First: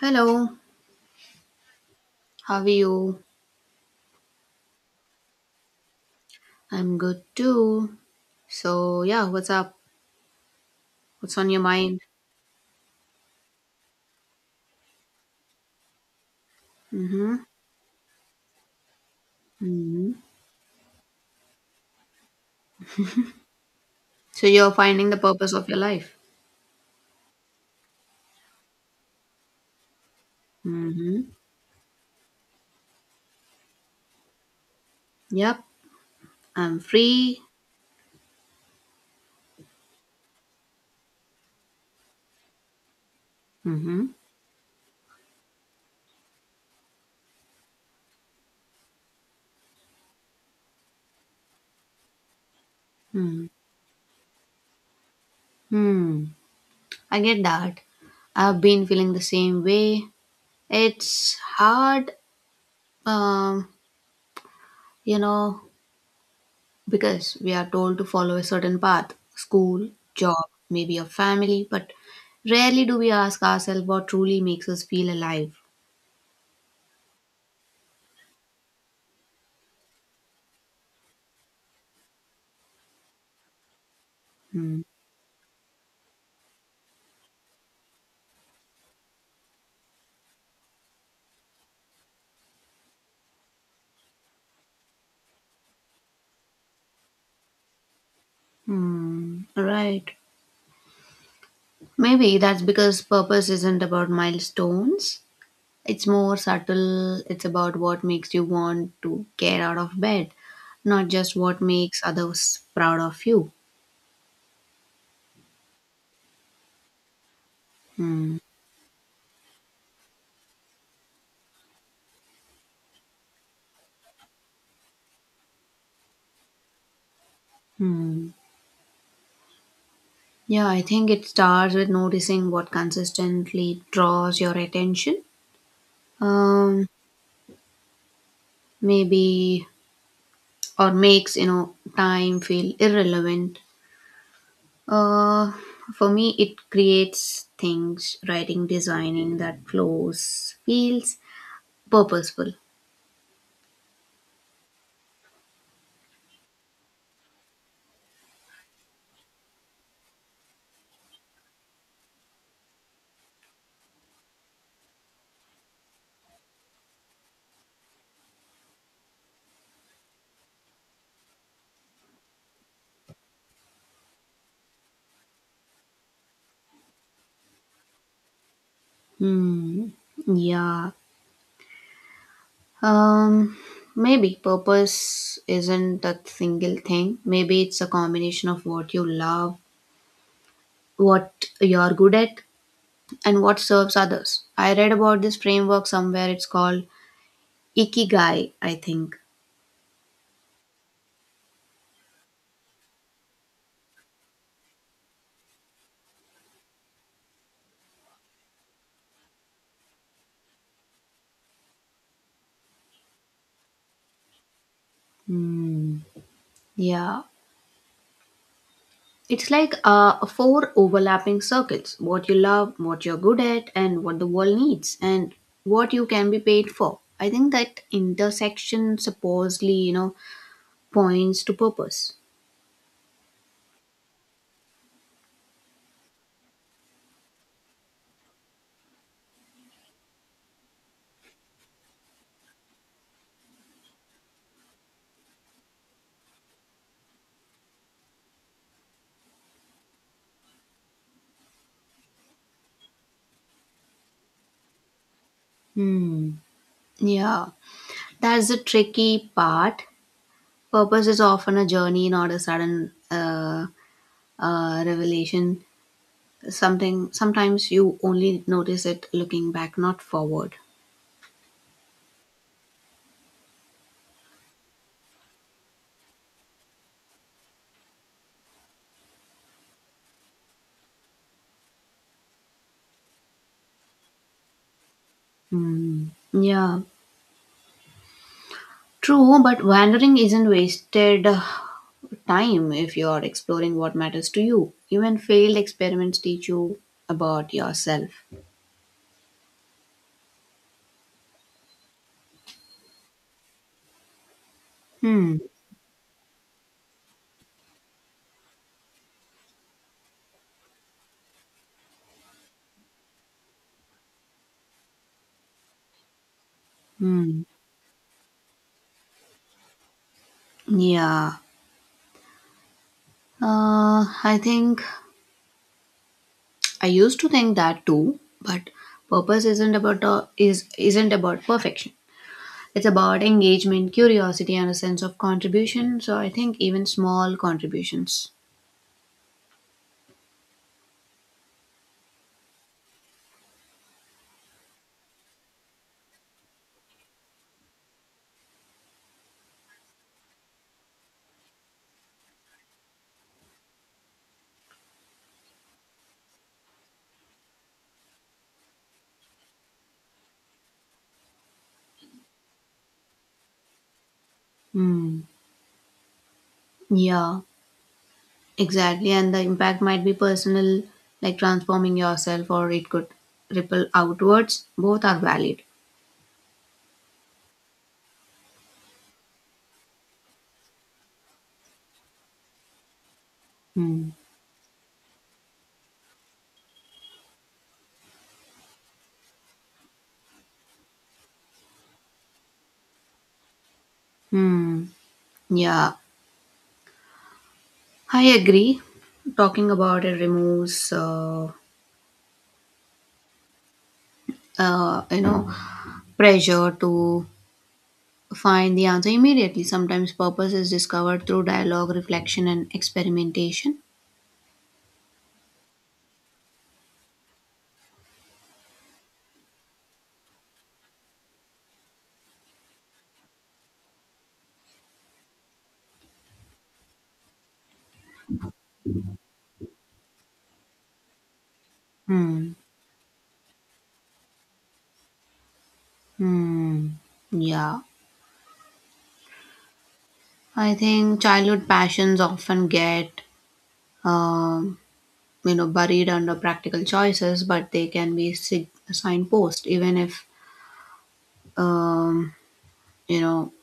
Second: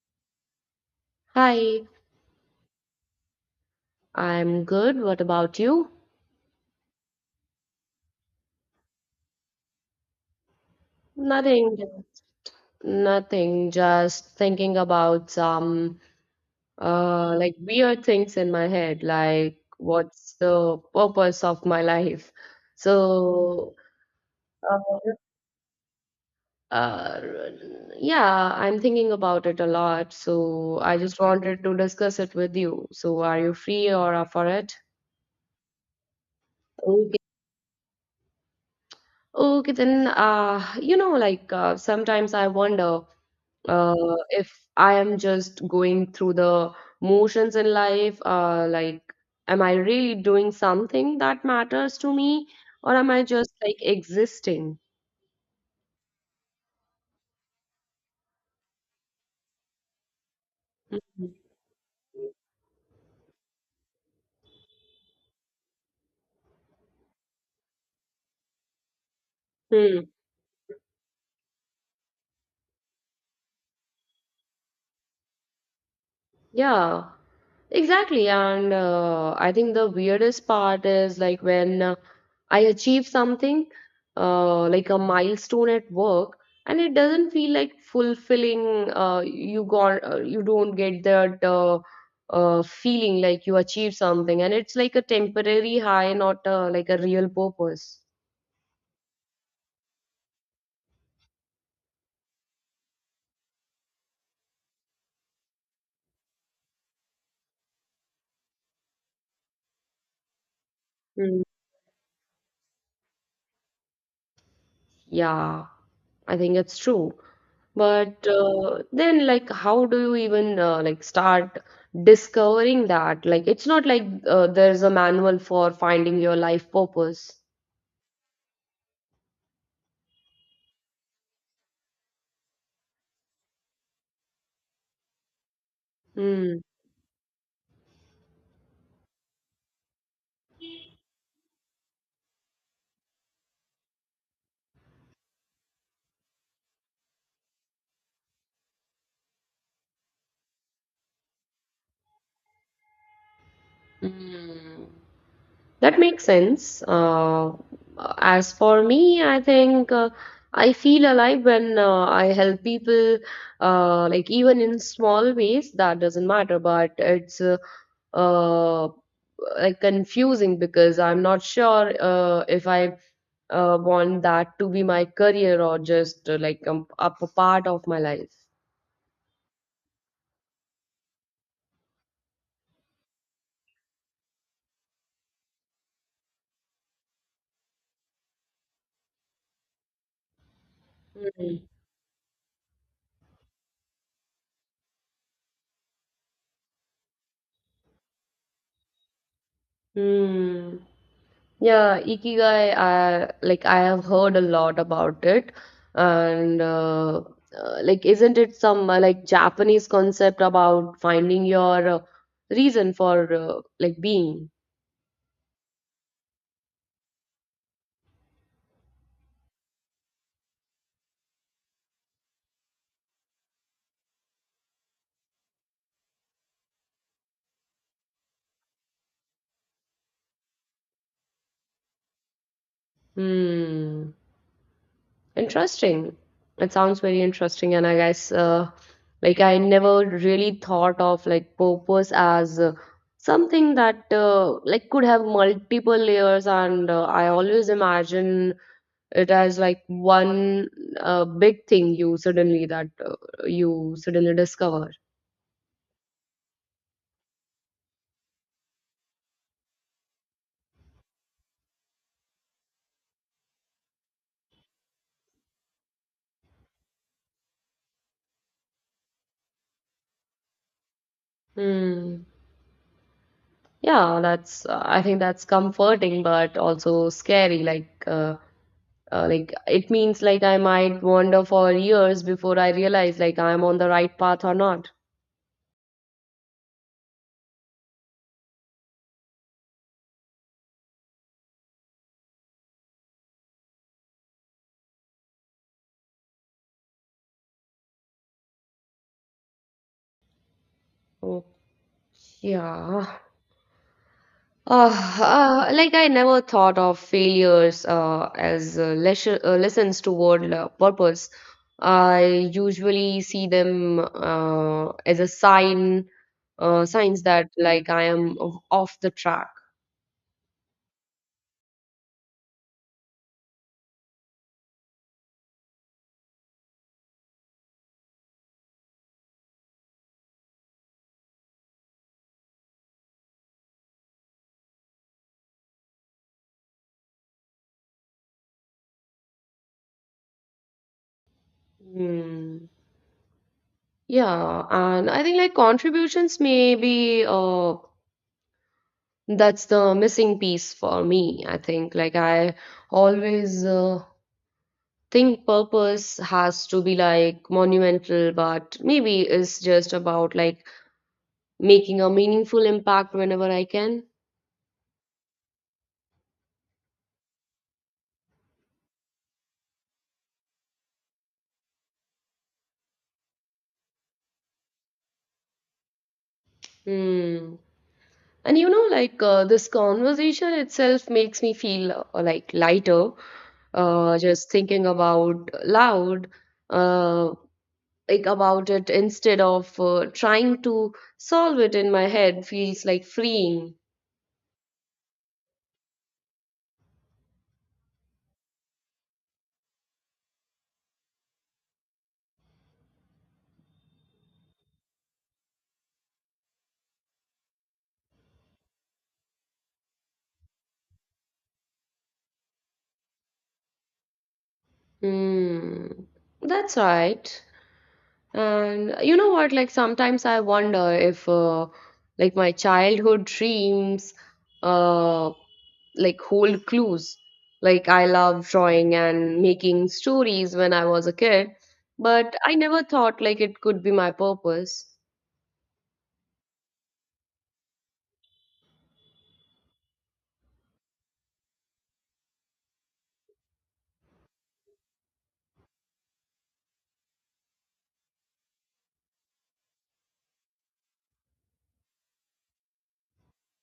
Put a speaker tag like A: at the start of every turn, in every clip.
A: Hello,
B: Hi,
A: how are you?
B: I'm good. What about you?
A: I'm good too. So, yeah, what's up? What's on your
B: Nothing,
A: mind?
B: nothing. Just thinking about some
A: Mm-hmm.
B: like weird things in my head, like
A: Mm-hmm.
B: what's the purpose of my life? So,
A: So, you're
B: uh,
A: finding the purpose of your life?
B: uh, yeah, I'm thinking about it a lot. So I just
A: Mm-hmm.
B: wanted to discuss it with you. So are you free or up for it?
A: Yep, I'm
B: Okay.
A: free.
B: Okay, then like sometimes I wonder.
A: Mm-hmm.
B: Uh, if I am just going through the motions in life, like, am I really doing something that matters to me, or am I
A: Mm-hmm.
B: just like existing?
A: Hmm. I get that. I've been feeling the same way.
B: Mhm.
A: It's hard, um, you know, because we are told to follow a certain path school,
B: Hmm.
A: job, maybe a family, but rarely do we ask ourselves what truly makes us feel alive.
B: Yeah. Exactly, and I think the weirdest part is like when I achieve something,
A: Hmm.
B: like a milestone at work, and it doesn't feel like fulfilling. You don't get that feeling like you achieved something, and it's like a temporary high, not like a real purpose.
A: Hmm. Right. Maybe that's because purpose isn't about milestones. It's more subtle. It's about what makes you want to get out of bed, not just
B: Hmm.
A: what makes others proud of you.
B: Yeah, I think it's true. But
A: Hmm.
B: then, like, how do you even like start discovering that? Like, it's not like there's a manual for finding your life purpose.
A: Hmm. Yeah, I think it starts with noticing what consistently draws your attention.
B: Mm.
A: um, Maybe, or makes, you know, time feel irrelevant. uh, for me, it creates things. Writing, designing, that flows, feels purposeful.
B: Mm. That makes sense. As for me, I think I feel alive when I help people, like even in small ways, that doesn't matter, but it's uh, like confusing because I'm not sure if I want that to be my career or just like up part of my life.
A: Hmm. Yeah. um Maybe purpose isn't a single thing. Maybe it's a combination of what you love, what
B: Hmm.
A: you're good at, and what serves others. I read about this framework somewhere. It's called ikigai, I think.
B: Hmm. Yeah, Ikigai, I have heard a lot about it, and like isn't it some like Japanese concept about finding your reason for like being?
A: Hmm. Yeah. It's like four overlapping circles: what you love, what you're good at, and what the world needs, and what you can be paid for. I think that intersection supposedly, you know, points to purpose.
B: Hmm. Interesting. It sounds very interesting, and I guess like I never really thought of like purpose as something that like could have multiple layers, and I always imagine it as like one big thing you suddenly discover.
A: Hmm. Yeah. That's the tricky part. Purpose is often a journey, not a sudden revelation. Something sometimes you only notice it looking back, not forward.
B: Hmm. Yeah, that's I think that's comforting, but also scary. Like it means like I might wander for years before I realize like I'm on the right path or not.
A: Hmm. Yeah. True, but wandering isn't wasted time if you are exploring what matters to you. Even failed experiments teach you about yourself.
B: So yeah.
A: Hmm.
B: Like I never thought of failures as lessons toward purpose. I usually see them as a sign, signs
A: Hmm.
B: that like I am off the track.
A: Yeah. I think I used to think that too, but purpose isn't about is isn't about perfection. It's about engagement, curiosity, and a sense of contribution. So I think even small contributions.
B: Hmm. Yeah, and I think like contributions may be that's the missing piece for me, I think. Like, I always think purpose has to be like monumental, but maybe it's just about like making a meaningful impact whenever I can.
A: Hmm. Yeah. Exactly, and the impact might be personal, like transforming yourself, or it could ripple outwards. Both are valid.
B: Hmm. And like, this conversation itself makes me feel like lighter,
A: Hmm.
B: just thinking about loud, uh, like about it instead of trying to solve it in my head feels like freeing.
A: Hmm. Yeah, I agree. Talking about it removes, you know, pressure to find the answer immediately. Sometimes purpose is discovered through dialogue, reflection, and experimentation.
B: Mm, that's right. And you know what? Like sometimes I wonder if, like my childhood dreams, uh, like hold clues. Like I love drawing and making stories when I was a kid, but
A: Hmm.
B: I never thought like it could be my purpose.
A: Hmm. Yeah, I think childhood passions often get um you know buried under practical choices, but they can be signpost, even if, um, you know,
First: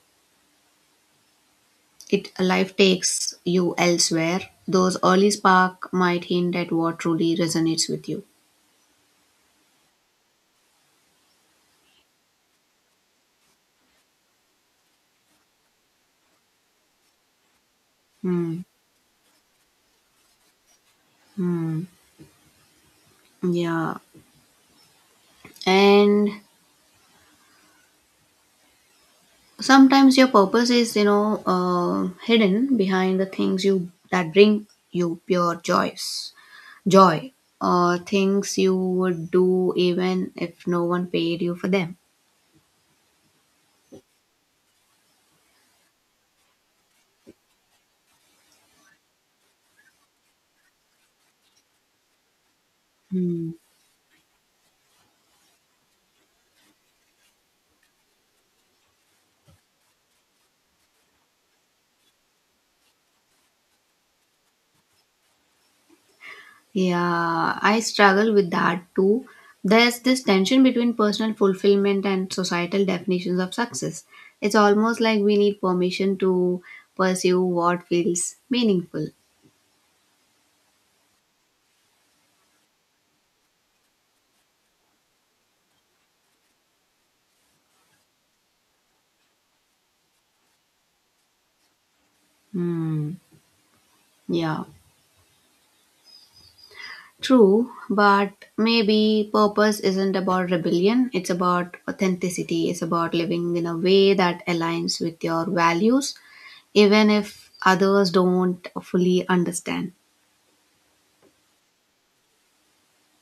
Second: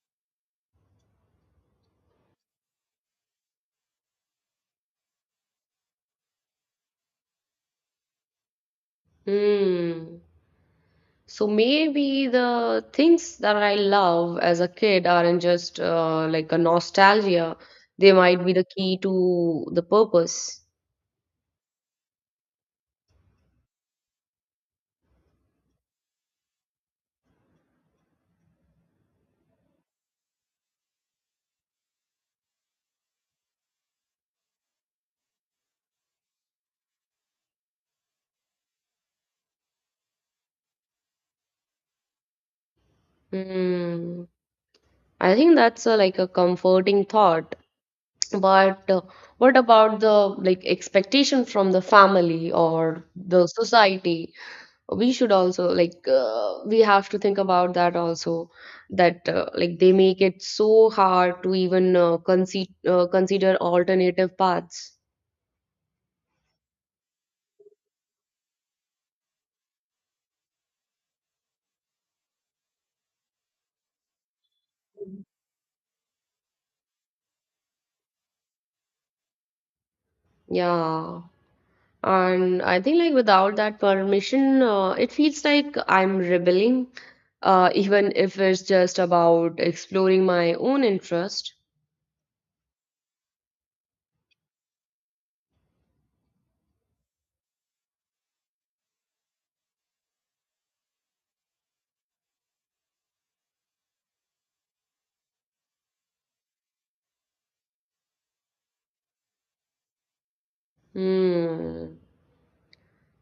A: it life takes you elsewhere, those early spark might hint at what truly resonates with you.
B: Hmm. So maybe the things that I love as a kid aren't just like a nostalgia. They might be
A: Hmm.
B: the key to the purpose.
A: Hmm. Yeah. And sometimes your purpose is, you know, hidden behind the things you that bring you pure joy, or things you would do even if no one paid you for them.
B: Hmm. I think that's a, like, a comforting thought. But what about the like expectation from the family or the
A: Hmm.
B: society? We should also like we have to think about that also. That, like, they make it so hard to even consider alternative paths.
A: Yeah, I struggle with that too. There's this tension between personal fulfillment and societal definitions of success. It's almost like we need permission to pursue what feels meaningful.
B: Yeah. And I think like without that permission, it feels like I'm rebelling, even if it's just about exploring my own interest.
A: Hmm. Yeah. True, but maybe purpose isn't about rebellion. It's about authenticity. It's about living in a way that aligns with your values, even if others don't fully understand.
B: Hmm.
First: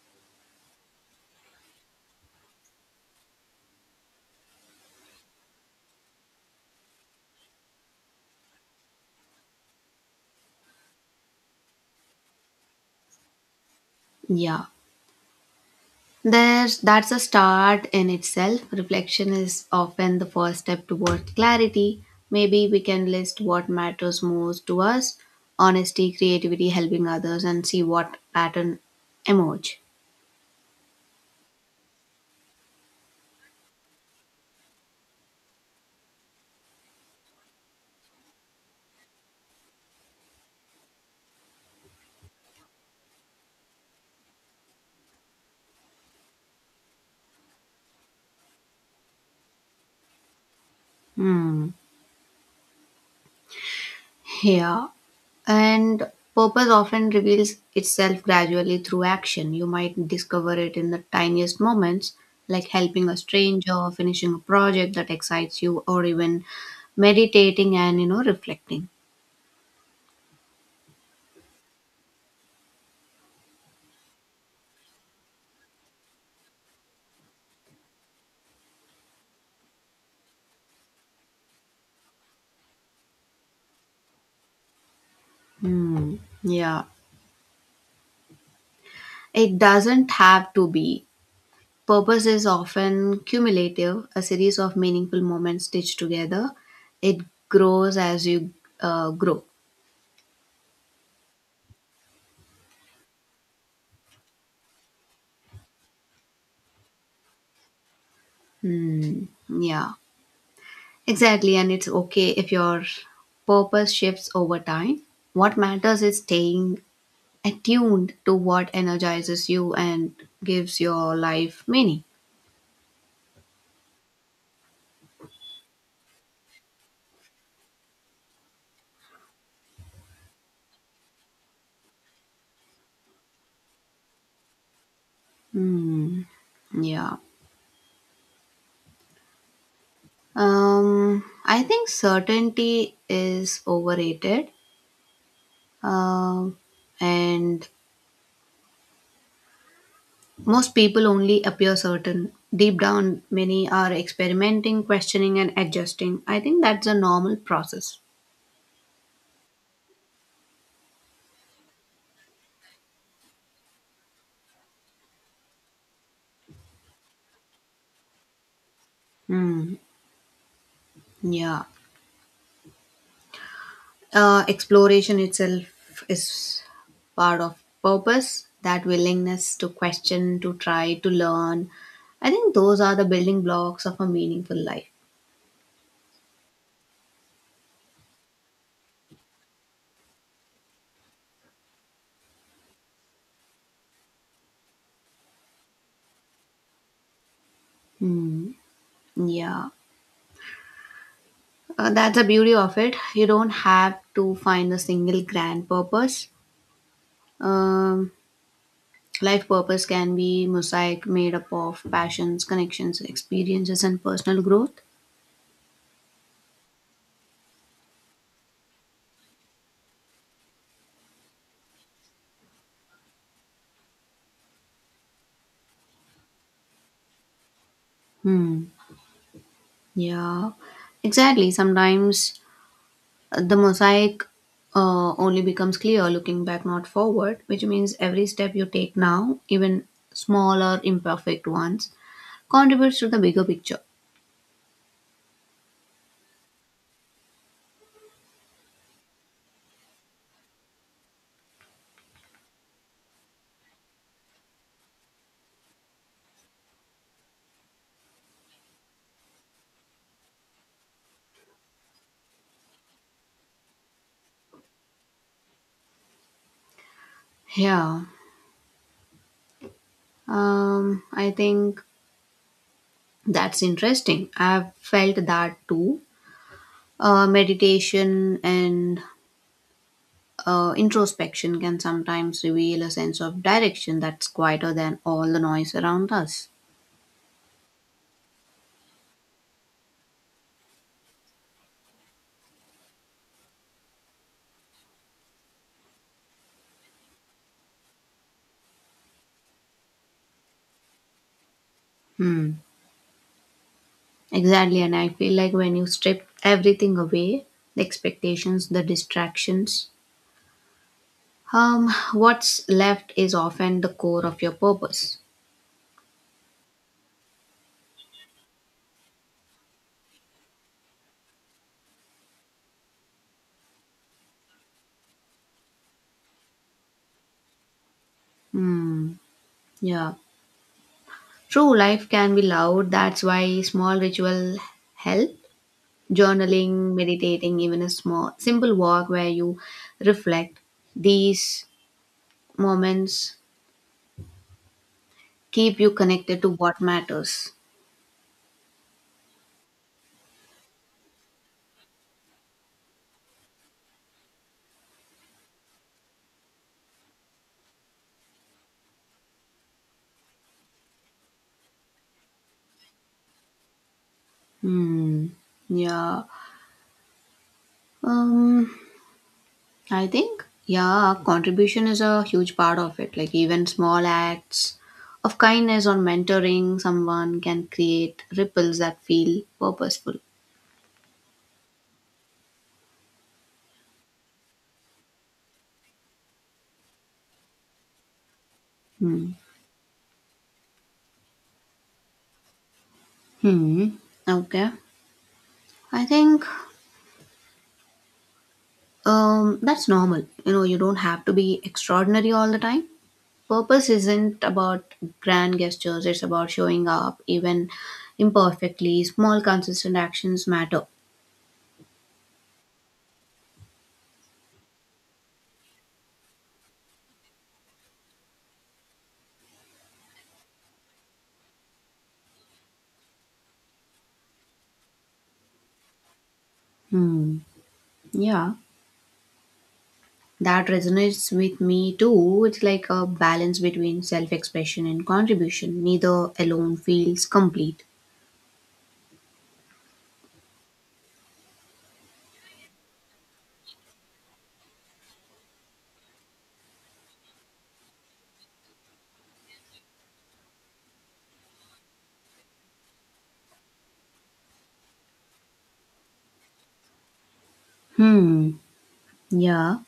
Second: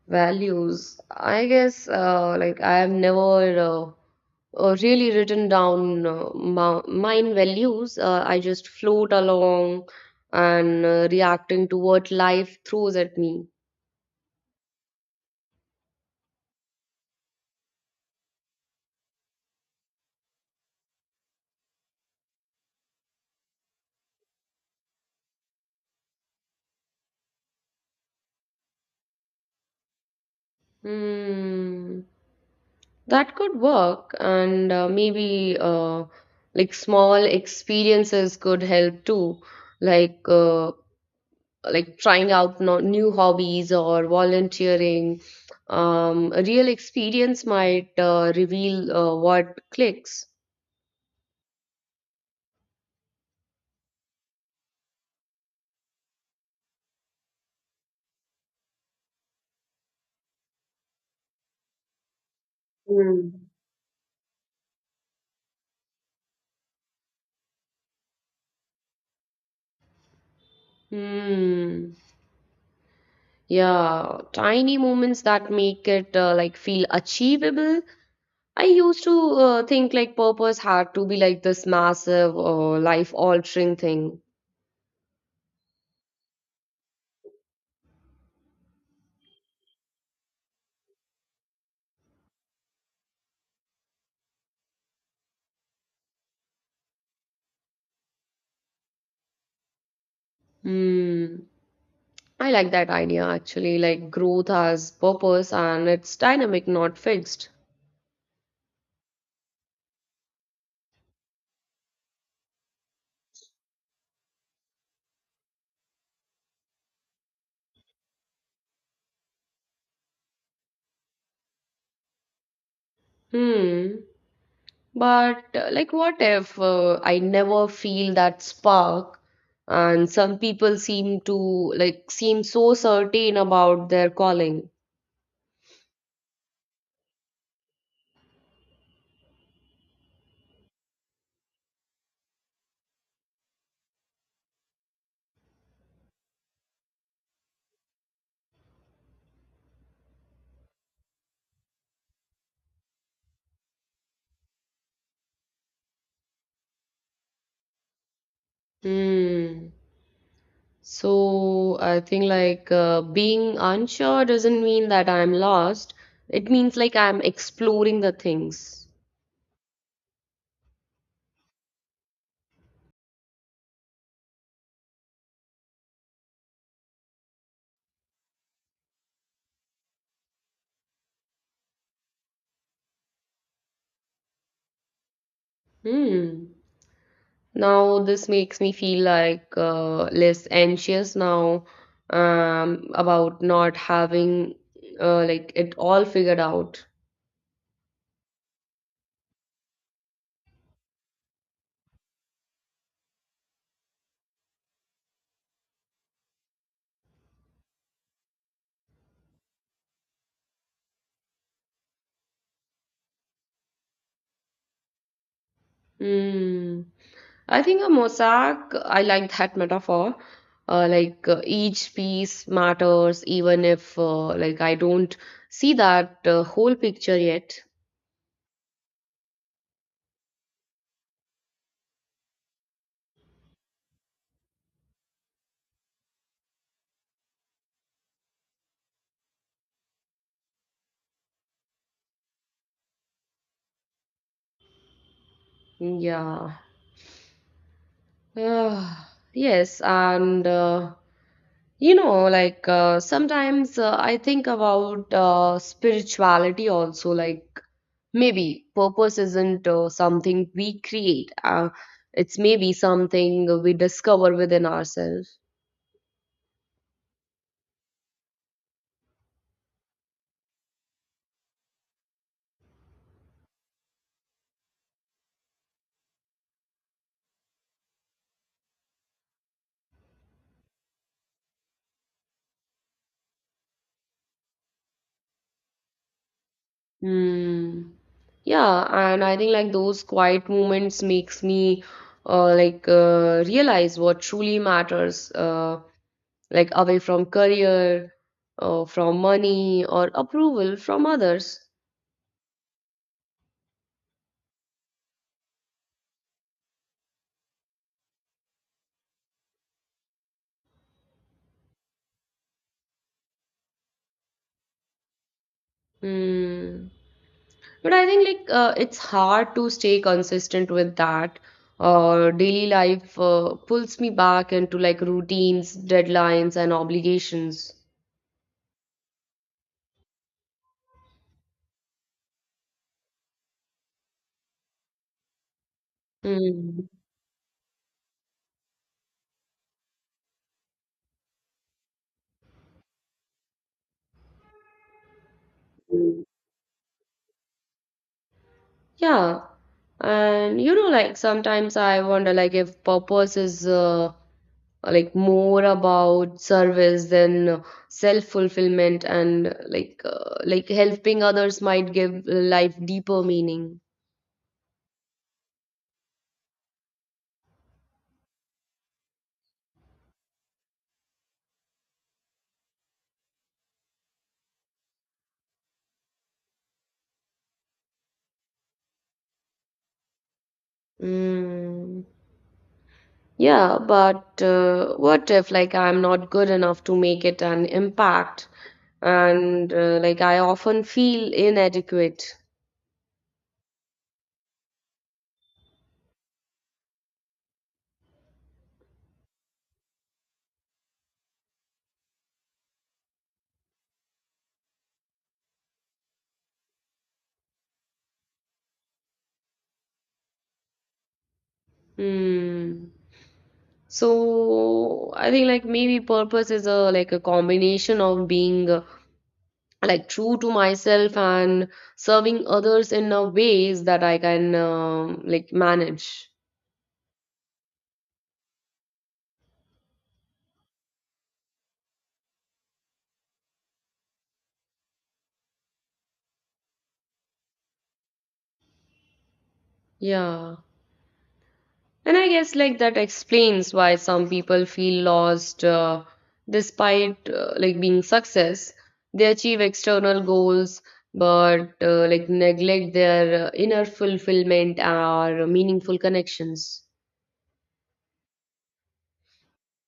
B: Values. I guess like I have never really written down mine values. I just float along and reacting to what life throws at me.
A: Yeah. There, that's a start in itself. Reflection is often the first step toward clarity. Maybe we can list what matters most to us, honesty, creativity, helping others, and see what pattern emerge.
B: Hmm. That could work, and maybe like small experiences could help too, like uh, like trying out no new hobbies or volunteering. A real experience might reveal what clicks.
A: Hmm. Yeah. And purpose often reveals itself gradually through action. You might discover it in the tiniest moments, like helping a
B: Hmm.
A: stranger, finishing a project that excites you, or even meditating and, you know, reflecting.
B: Hmm. Yeah, tiny moments that make it like feel achievable. I used to think like purpose had to be like this massive or life-altering thing.
A: Hmm. Yeah, it doesn't have to be. Purpose is often cumulative, a series of meaningful moments stitched together. It grows as you grow.
B: Mm, I like that idea actually, like growth has purpose and it's dynamic, not fixed.
A: Hmm. Yeah, exactly. And it's okay if your purpose shifts over time. What matters is staying attuned to what energizes you and gives your life meaning.
B: Hmm. But like what if I never feel that spark and some people seem to like seem so certain about their calling.
A: Hmm. Yeah. I think certainty is overrated, um, and most people only appear certain. Deep down, many are experimenting, questioning, and adjusting. I think that's a normal process.
B: Hmm. So I think like being unsure doesn't mean that I'm lost. It means like I'm exploring the things.
A: Hmm. Yeah. Exploration itself is part of purpose, that willingness to question, to try, to learn. I think those are the building blocks of a meaningful life.
B: Hmm. Now, this makes me feel like less anxious now, about not having like it all figured out.
A: Hmm. Yeah. That's the beauty of it. You don't have to find a single grand purpose. Um, Life purpose can be mosaic made up of passions, connections, experiences, and personal growth.
B: Hmm. I think a mosaic, I like that metaphor. Like each piece matters, even if like I don't see that whole picture yet.
A: Hmm. Yeah, exactly. Sometimes the mosaic only becomes clear looking back, not forward, which means every step you take now, even small or imperfect ones, contributes to the bigger picture.
B: Yeah. Ah, yes, and like sometimes I think about spirituality also, like maybe purpose isn't something we create. It's maybe something we discover within ourselves.
A: Yeah. I think that's interesting. I've felt that too. Meditation and introspection can sometimes reveal a sense of direction that's quieter than all the noise around us.
B: Hmm. Yeah, and I think like those quiet moments makes me like realize what truly matters, like away from career, from money or approval from others.
A: Hmm. Exactly. And I feel like when you strip everything away, the expectations, the distractions, what's left is often the core of your purpose.
B: Hmm. But I think like it's hard to stay consistent with that. Daily life pulls me back into like routines, deadlines, and obligations.
A: Hmm. Yeah. True, life can be loud. That's why small ritual help
B: Mm.
A: journaling, meditating, even a small, simple walk where you reflect. These moments keep you connected to what matters.
B: Yeah. And you know, like sometimes I wonder like if purpose is like more about service than self-fulfillment and like helping others might give life deeper meaning.
A: Hmm. Yeah. Um. I think, yeah, contribution is a huge part of it. Like even small acts of kindness or mentoring someone can create ripples that feel purposeful.
B: Mm. Yeah, but what if like I'm not good enough to make it an impact,
A: Hmm.
B: and like I often feel inadequate.
A: Hmm. Okay. I think that's normal. You know, you don't have to be extraordinary all the time. Purpose isn't about grand gestures, it's about showing up, even imperfectly. Small, consistent actions matter.
B: Hmm. So I think like maybe purpose is a like a combination of being like true to myself and serving others in a ways that I can, like, manage.
A: Hmm. Yeah, that resonates with me too. It's like a balance between self expression and contribution. Neither alone feels complete.
B: Yeah. And I guess like that explains why some people feel lost, despite like being success. They achieve external goals but like neglect their inner fulfillment or meaningful connections.
A: Hmm. Yeah.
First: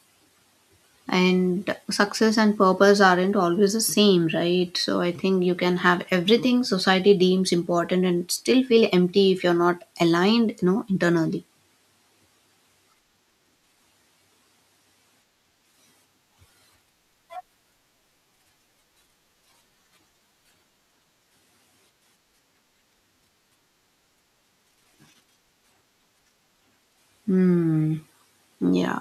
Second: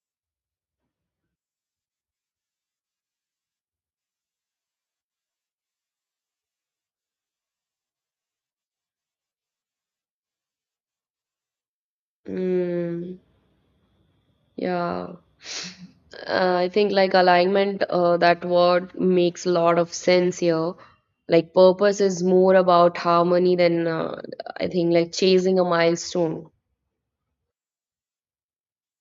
A: And success and purpose aren't always the same, right? So I think you can have everything society deems important and still feel empty if you're not aligned, you know, internally.
B: Mm, yeah. I think like alignment, that word makes a lot of sense here. Like purpose is more about harmony than, I think, like chasing a milestone.
A: Hmm. Yeah.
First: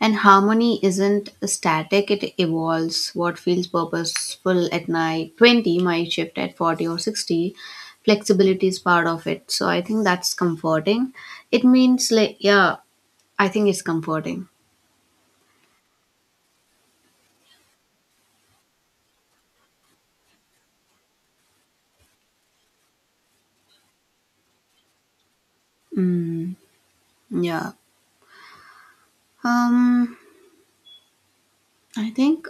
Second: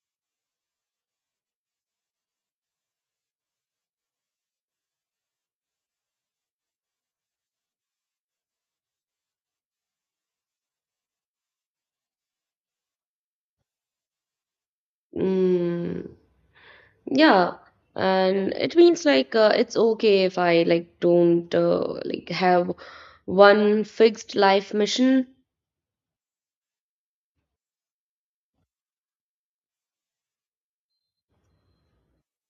A: And harmony isn't static, it evolves. What feels purposeful at night 20 might shift at 40 or 60. Flexibility is part of it. So I think that's comforting. It means like, yeah, I think it's comforting.
B: Mm. Yeah, and it means like it's okay if I, like, don't, like, have one fixed life mission.
A: Yeah. Um I think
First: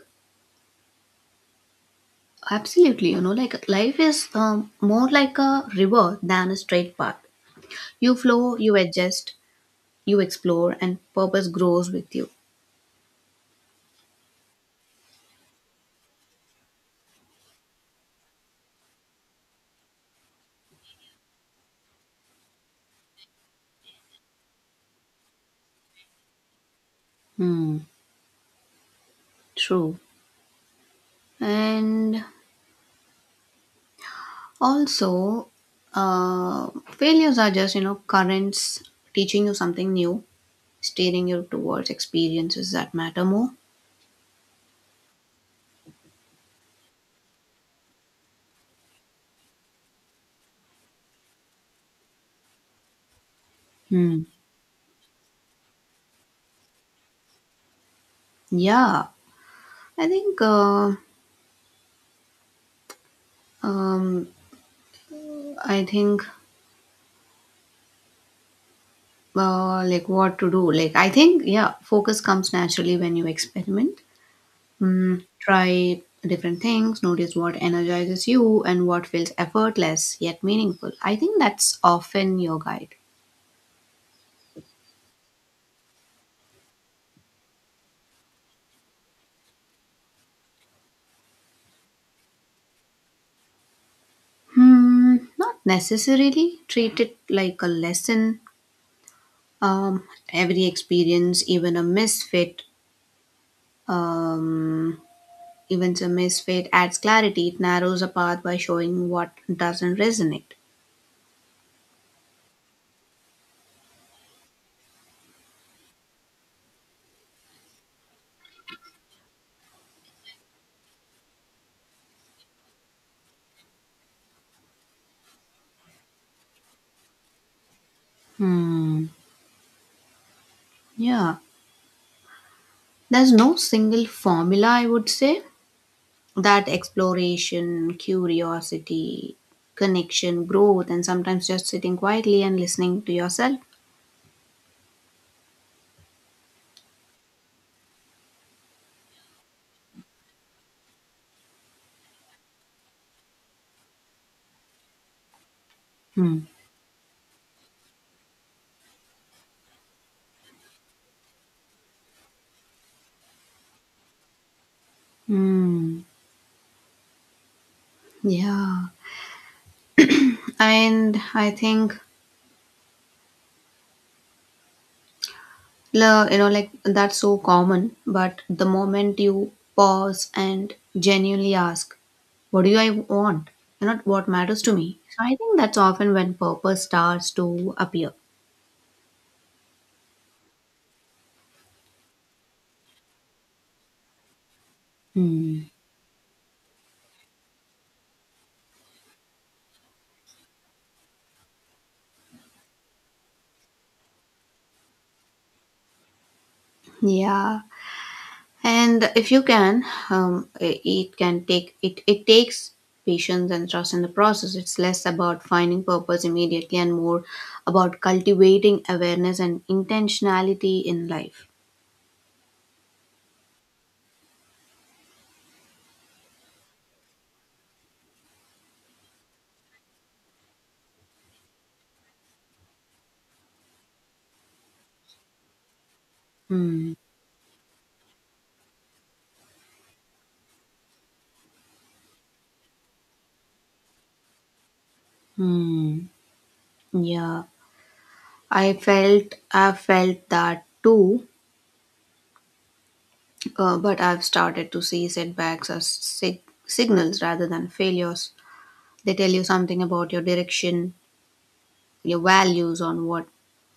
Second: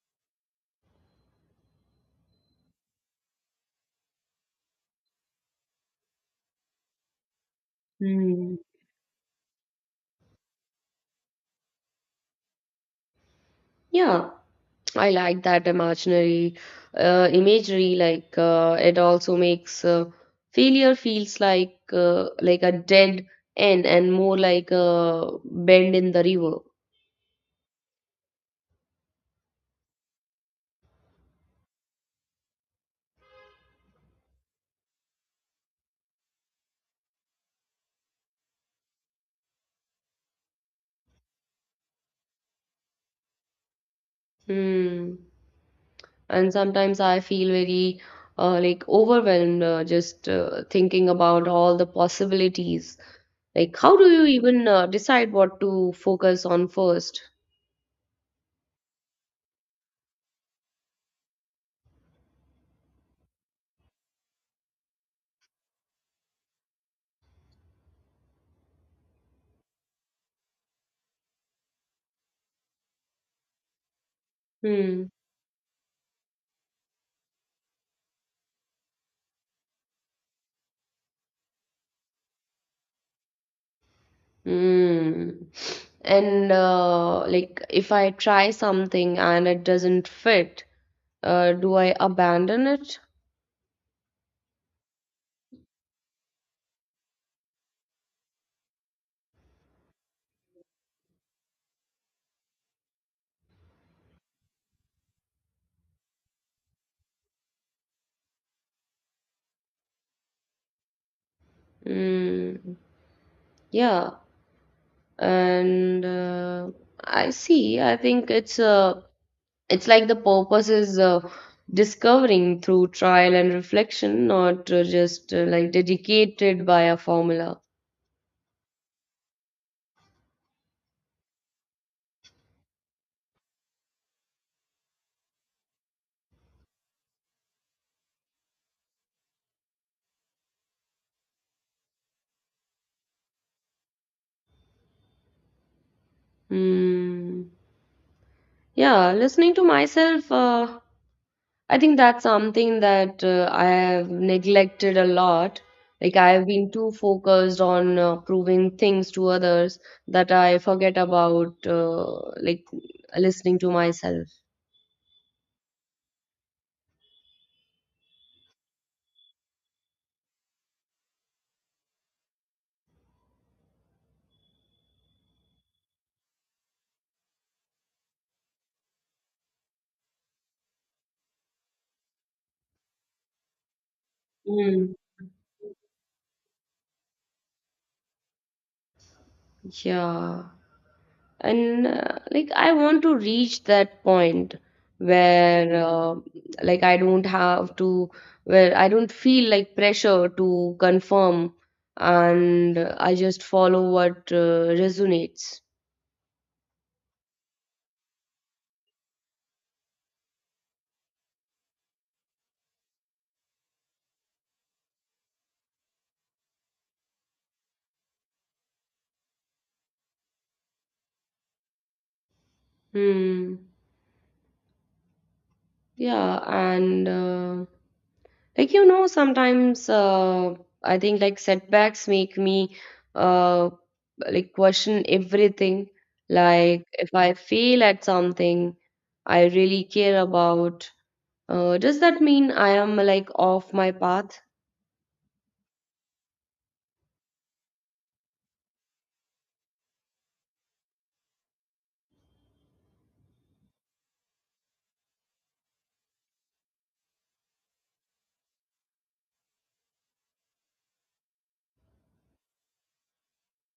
A: absolutely, you know, like life is, more like a river than a straight path. You
B: Hmm.
A: flow, you adjust, you explore, and purpose grows with you.
B: Yeah, I like that imaginary, imagery, like it also makes failure feels like a dead end and more like a bend in the river.
A: Hmm, true. And also, failures are just, you know, currents teaching you something new, steering you towards experiences that matter more.
B: Hmm. And sometimes I feel very, like overwhelmed, just thinking about all the possibilities, like how do
A: Hmm.
B: you even decide what to focus on first?
A: Yeah, I think, uh, um, I think, like what to do. Like, I think, yeah, focus comes naturally when you experiment.
B: Hmm.
A: Mm, try different things, notice what energizes you and what feels effortless yet meaningful. I think that's often your guide.
B: Hmm. And like if I try something and it doesn't fit, do I abandon it?
A: Hmm, not necessarily. Treat it like a lesson. Um, every experience, even a um, misfit adds clarity. It narrows a path by showing what doesn't resonate.
B: Hmm. Yeah, and I see, I think it's like the purpose is discovering through trial and reflection, not just like dedicated by a formula.
A: Hmm. Yeah. There's no single formula, I would say. That exploration, curiosity, connection, growth, and sometimes just sitting quietly and listening to yourself.
B: Hmm. Yeah, listening to myself, I think that's something that I have neglected a lot. Like I
A: Hmm.
B: have been too focused on proving things to others that I forget about like listening to myself.
A: Hmm. Yeah. And I think you know, like, that's so common, but the moment you pause and genuinely ask what do I want, and not what matters to me,
B: Hmm.
A: so I think that's often when purpose starts to appear.
B: Yeah. And like I want to reach that point
A: Hmm.
B: where like I don't have to, where I don't feel like pressure to confirm, and I just follow what resonates.
A: Yeah, and if you can, it can take it takes patience and trust in the process. It's less about finding purpose immediately and more about cultivating awareness and intentionality in life.
B: Hmm. Yeah, and like sometimes I think like setbacks make me uh, like question everything, like if I fail at something I really care about. Does that mean I am, like, off my path?
A: Hmm. Yeah, I felt that too, but I've started to see setbacks as signals rather than failures. They tell you something about your direction, your values, on what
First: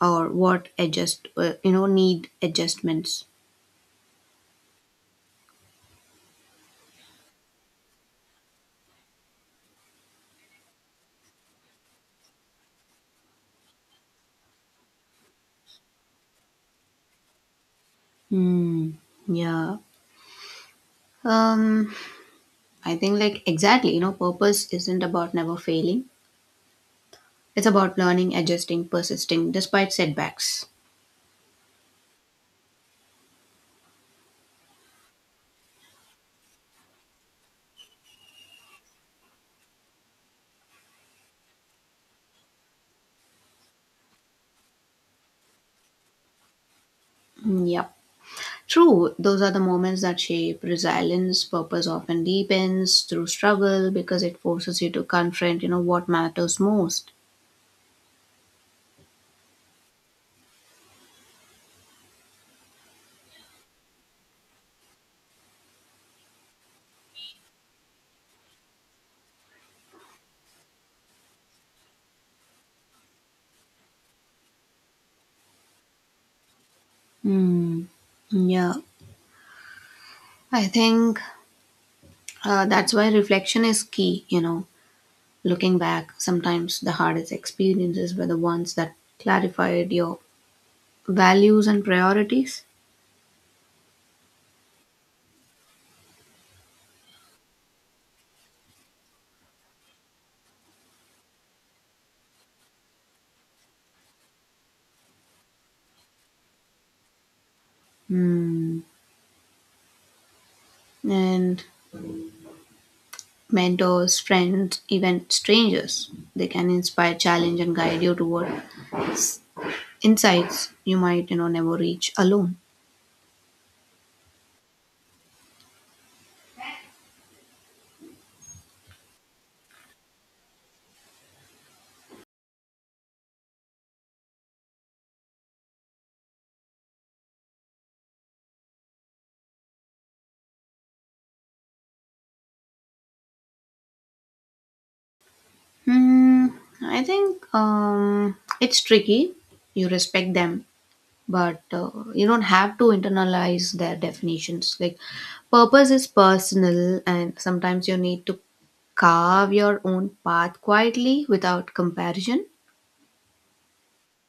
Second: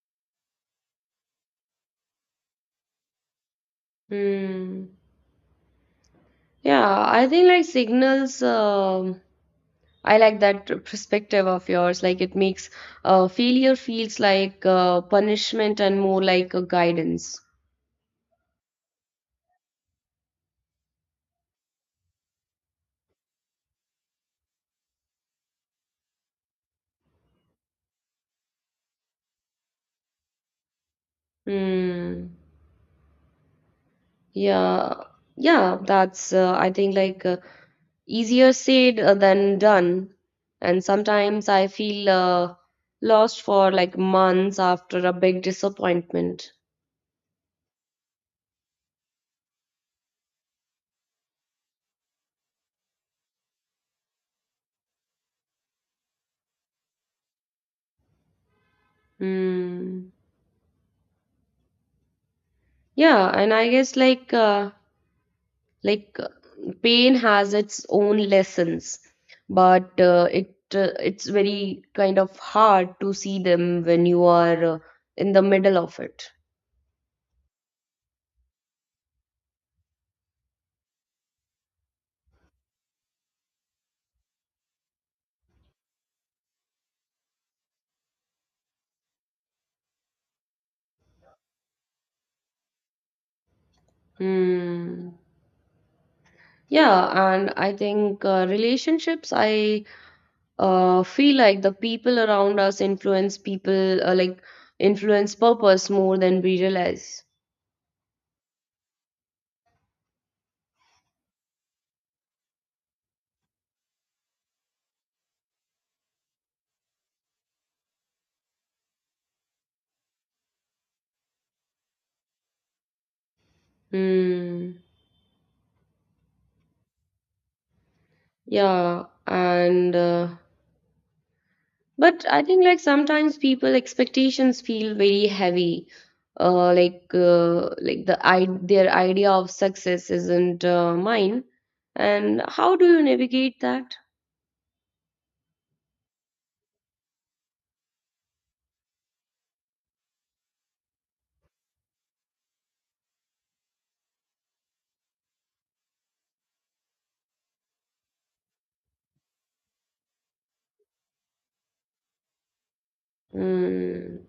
A: or what adjust, you know, need adjustments.
B: Hmm. Yeah, I think like signals. I like that perspective of yours. Like it makes failure feels like punishment and more like a guidance.
A: Hmm. Yeah. Um. I think, like, exactly. You know, purpose isn't about never failing. It's about learning, adjusting, persisting despite setbacks.
B: Hmm. Yeah. Yeah. That's I think like easier said than done. And sometimes I feel lost for like months after a big disappointment.
A: Mm, yep. True, those are the moments that shape resilience. Purpose often deepens through struggle because it forces you to confront, you know, what matters most.
B: Hmm. Yeah, and I guess like like pain has its own lessons, but it's very kind of hard to see them when you are in the middle of it.
A: Hmm. Yeah, I think, that's why reflection is key. You know, looking back, sometimes the hardest experiences were the ones that clarified your values and priorities.
B: Hmm. Yeah, and I think relationships, I feel like the people around us influence people, like influence purpose more than we realize.
A: Hmm. And mentors, friends, even strangers, they can inspire, challenge, and guide you toward insights you might, you know, never reach alone.
B: Hmm. Yeah, and But I think like sometimes people expectations feel very heavy. Like like the I, their idea of success isn't mine. And how do you navigate that?
A: Hmm. I think, it's tricky. You respect them, but you don't have to internalize their definitions. Like, purpose is personal, and sometimes you need to carve your own path quietly without comparison.
B: Mm,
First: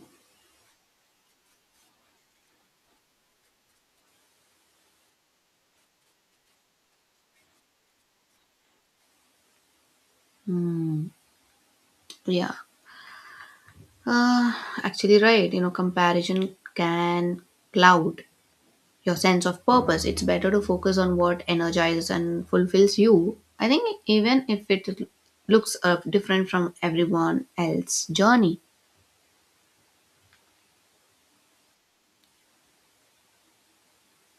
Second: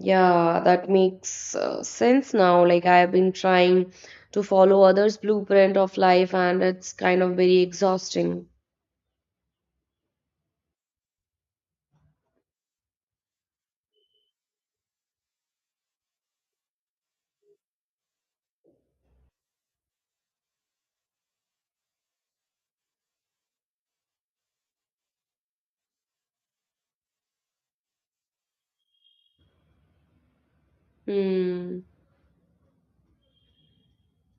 B: yeah, that makes sense now. Like I have been trying to follow others' blueprint of life, and it's kind of very exhausting.
A: Yeah. uh, Actually, right, you know, comparison can cloud your sense of purpose. It's better to focus on what energizes and fulfills you. I think even if it looks different from everyone else's journey.
B: Hmm.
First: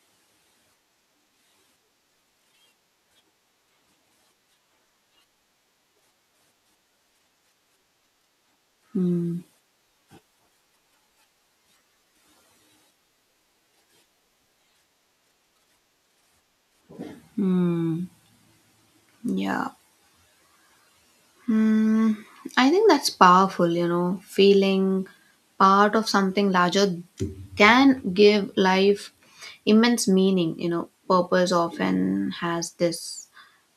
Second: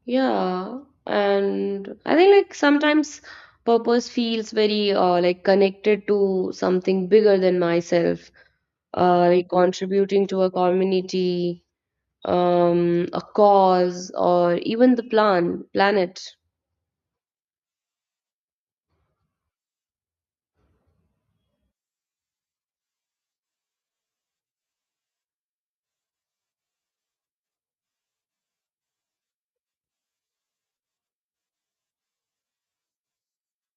B: Yeah, and I think like sometimes purpose feels very like connected to something bigger than myself,
A: Hmm.
B: like contributing to a community, a cause, or even the planet.
A: Yeah. Hmm. I think that's powerful, you know, feeling part of something larger can give life immense meaning. You know, purpose often has this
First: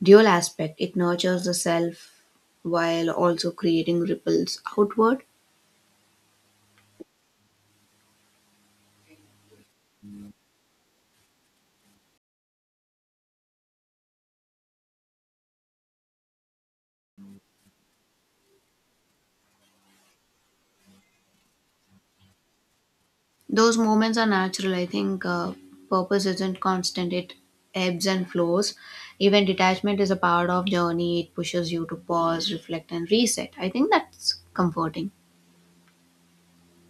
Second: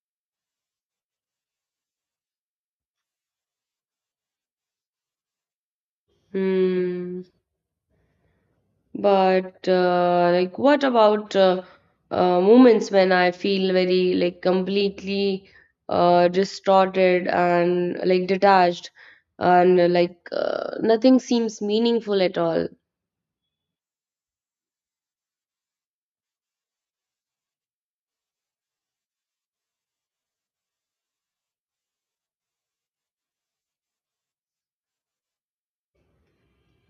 A: dual aspect, it nurtures the self while also creating ripples outward.
B: Hmm. But like, what about moments when I feel very like completely distorted and like detached, and like nothing seems meaningful at all?
A: Those moments are natural. I think, purpose isn't constant. It ebbs and flows. Even detachment is a part of journey. It pushes you to pause, reflect, and reset. I think that's comforting.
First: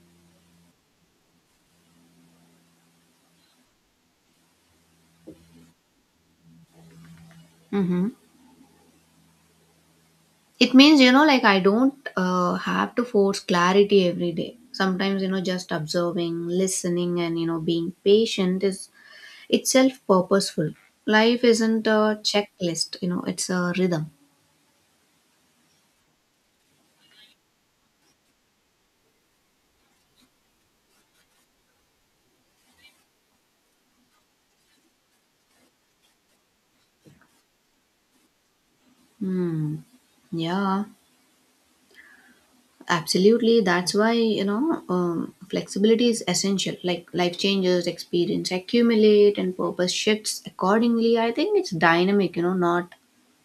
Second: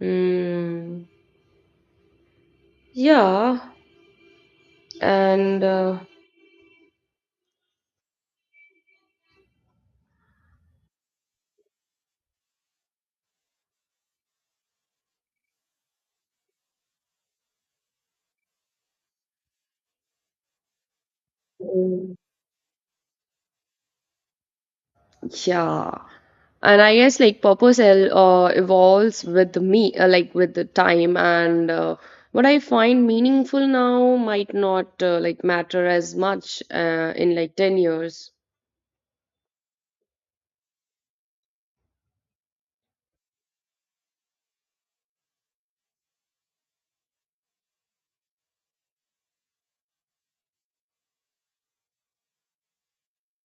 B: Mm, yeah, and
A: Hmm. It means, you know, like, I don't have to force clarity every day. Sometimes, you know, just observing, listening, and, you know, being patient is itself purposeful. Life isn't
B: mm,
A: a checklist. You know, it's a rhythm.
B: yeah. And I guess like purpose evolves with me, like with the time, and what I find meaningful now might not like matter as much in like 10 years.
A: Hmm. Yeah. Absolutely. That's why, you know, flexibility is essential. Like, life changes, experience accumulate, and purpose shifts accordingly. I think it's dynamic, you know, not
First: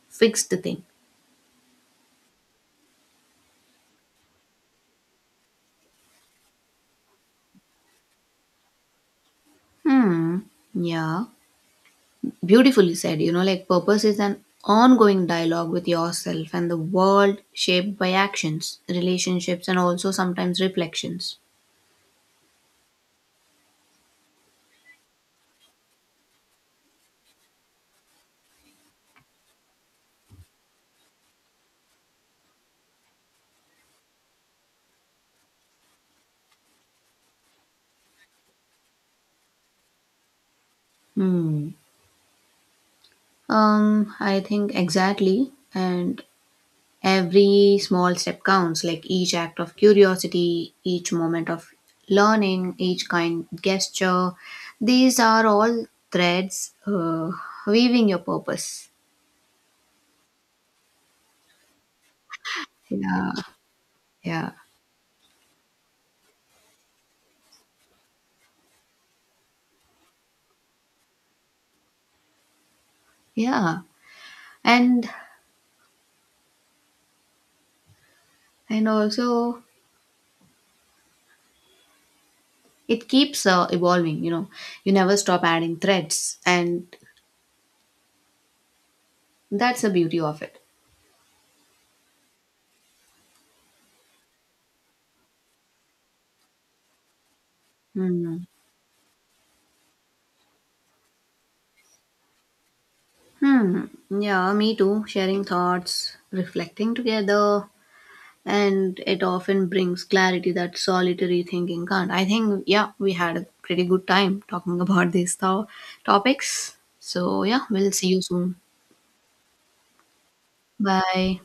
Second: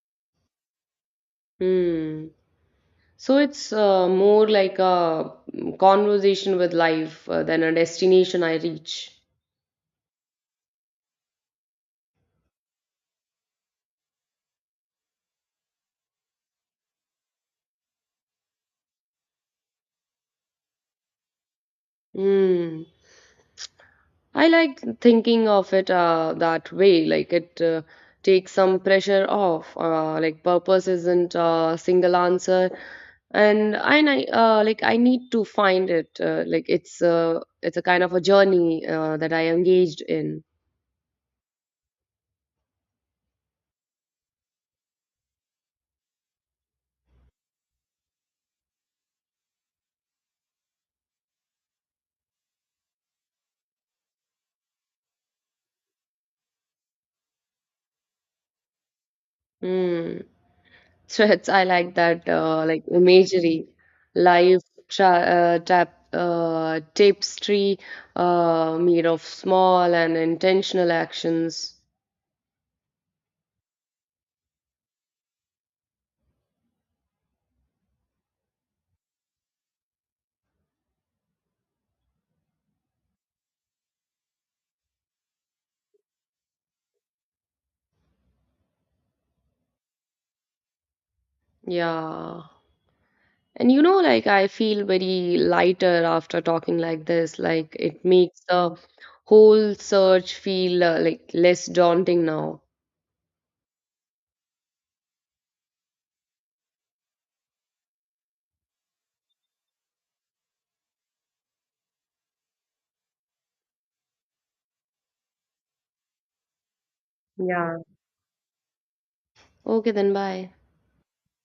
A: fixed thing.
B: Hmm. So it's more like a conversation with life than a destination I reach.
A: Hmm. Yeah. Beautifully said. You know, like, purpose is an ongoing dialogue with yourself and the world shaped by actions, relationships, and also sometimes reflections.
B: Hmm. I like thinking of it that way, like it takes some pressure off. Like purpose isn't a single answer, and I ni- like I need to find it. Like it's a kind of a journey that I engaged in.
A: Hmm. I think exactly. And every small step counts, like each act of curiosity, each moment of learning, each kind gesture. These are all threads weaving your purpose.
B: Mm. So, it's I like that like
A: Yeah,
B: imagery,
A: yeah,
B: life, tapestry made of small and intentional actions.
A: yeah. And also it keeps evolving. You know, you never stop adding threads, and that's the beauty of it.
B: Yeah. And you know, like I feel very lighter after talking like this. Like it makes
A: Hmm.
B: the whole search feel like less daunting now.
A: Hmm. Yeah, me too. Sharing thoughts, reflecting together, and it often brings clarity that solitary thinking can't. I think, yeah, we had a pretty good time talking about these topics. So, yeah,
B: Yeah.
A: we'll see you soon.
B: Okay, then bye.
A: Bye.